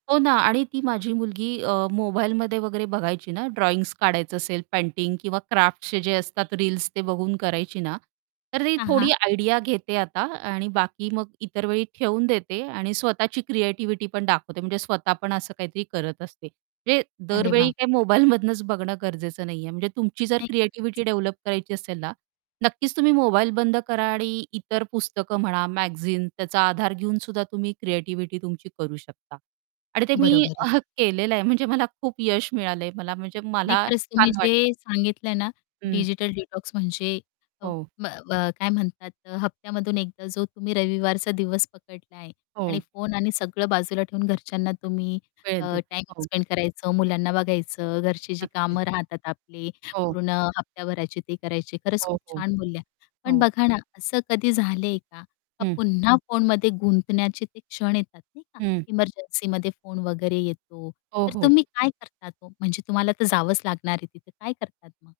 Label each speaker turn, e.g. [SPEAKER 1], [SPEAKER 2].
[SPEAKER 1] हो ना आणि ती माझी मुलगी अ, मोबाईलमध्ये वगैरे बघायची ना, ड्रॉइंग काढायचं असेल, पेंटिंग किंवा क्राफ्टचे जे असतात रील्स, ते बघून करायची ना. तर ती
[SPEAKER 2] हां,
[SPEAKER 1] थोडी
[SPEAKER 2] हां.
[SPEAKER 1] आयडिया घेते आता आणि बाकी मग इतर वेळी ठेवून देते आणि स्वतःची क्रिएटिव्हिटी पण दाखवते. म्हणजे स्वतः पण असं काहीतरी करत असते, म्हणजे
[SPEAKER 2] अरे
[SPEAKER 1] दरवेळी
[SPEAKER 2] वाह!
[SPEAKER 1] काही मोबाईल मधनंच बघणं गरजेचं नाहीये. म्हणजे तुमची जर
[SPEAKER 2] नाही.
[SPEAKER 1] क्रिएटिव्हिटी डेव्हलप करायची असेल ना, नक्कीच तुम्ही मोबाईल बंद करा आणि इतर पुस्तकं म्हणा, मॅगझीन त्याचा आधार घेऊन सुद्धा तुम्ही क्रिएटिव्हिटी तुमची करू शकता. आणि ते मी
[SPEAKER 2] बरोबर आहे.
[SPEAKER 1] केलेलं आहे. म्हणजे मला खूप यश मिळालंय, मला म्हणजे
[SPEAKER 2] नाही
[SPEAKER 1] मला
[SPEAKER 2] खरंच तुम्ही
[SPEAKER 1] छान वाटतं.
[SPEAKER 2] जे सांगितलंय ना,
[SPEAKER 1] हं.
[SPEAKER 2] डिजिटल डिटॉक्स म्हणजे अ,
[SPEAKER 1] हो.
[SPEAKER 2] ब अ, काय म्हणतात, हप्त्यामधून एकदा जो तुम्ही रविवारचा दिवस पकडला आहे. आणि
[SPEAKER 1] हो.
[SPEAKER 2] फोन आणि सगळं बाजूला ठेवून घरच्यांना तुम्ही अ,
[SPEAKER 1] वेळेत देते
[SPEAKER 2] टाईम
[SPEAKER 1] हो.
[SPEAKER 2] स्पेंड करायचं, मुलांना बघायचं, घरची जी
[SPEAKER 1] नक्कीच.
[SPEAKER 2] कामं राहतात आपली
[SPEAKER 1] हो.
[SPEAKER 2] पूर्ण हप्त्याभराचे ते करायचे. खरंच
[SPEAKER 1] हो,
[SPEAKER 2] खूप
[SPEAKER 1] हो.
[SPEAKER 2] छान बोलल्या. पण
[SPEAKER 1] हो.
[SPEAKER 2] बघा ना असं कधी झालंय का?
[SPEAKER 1] हं.
[SPEAKER 2] पुन्हा फोनमध्ये गुंतण्याचे ते क्षण येतात नाही का,
[SPEAKER 1] हं.
[SPEAKER 2] एमर्जन्सीमध्ये फोन वगैरे येतो,
[SPEAKER 1] हो,
[SPEAKER 2] तर
[SPEAKER 1] हो.
[SPEAKER 2] तुम्ही काय करतात हो? म्हणजे तुम्हाला तर जावंच लागणार आहे तिथे काय करतात मग?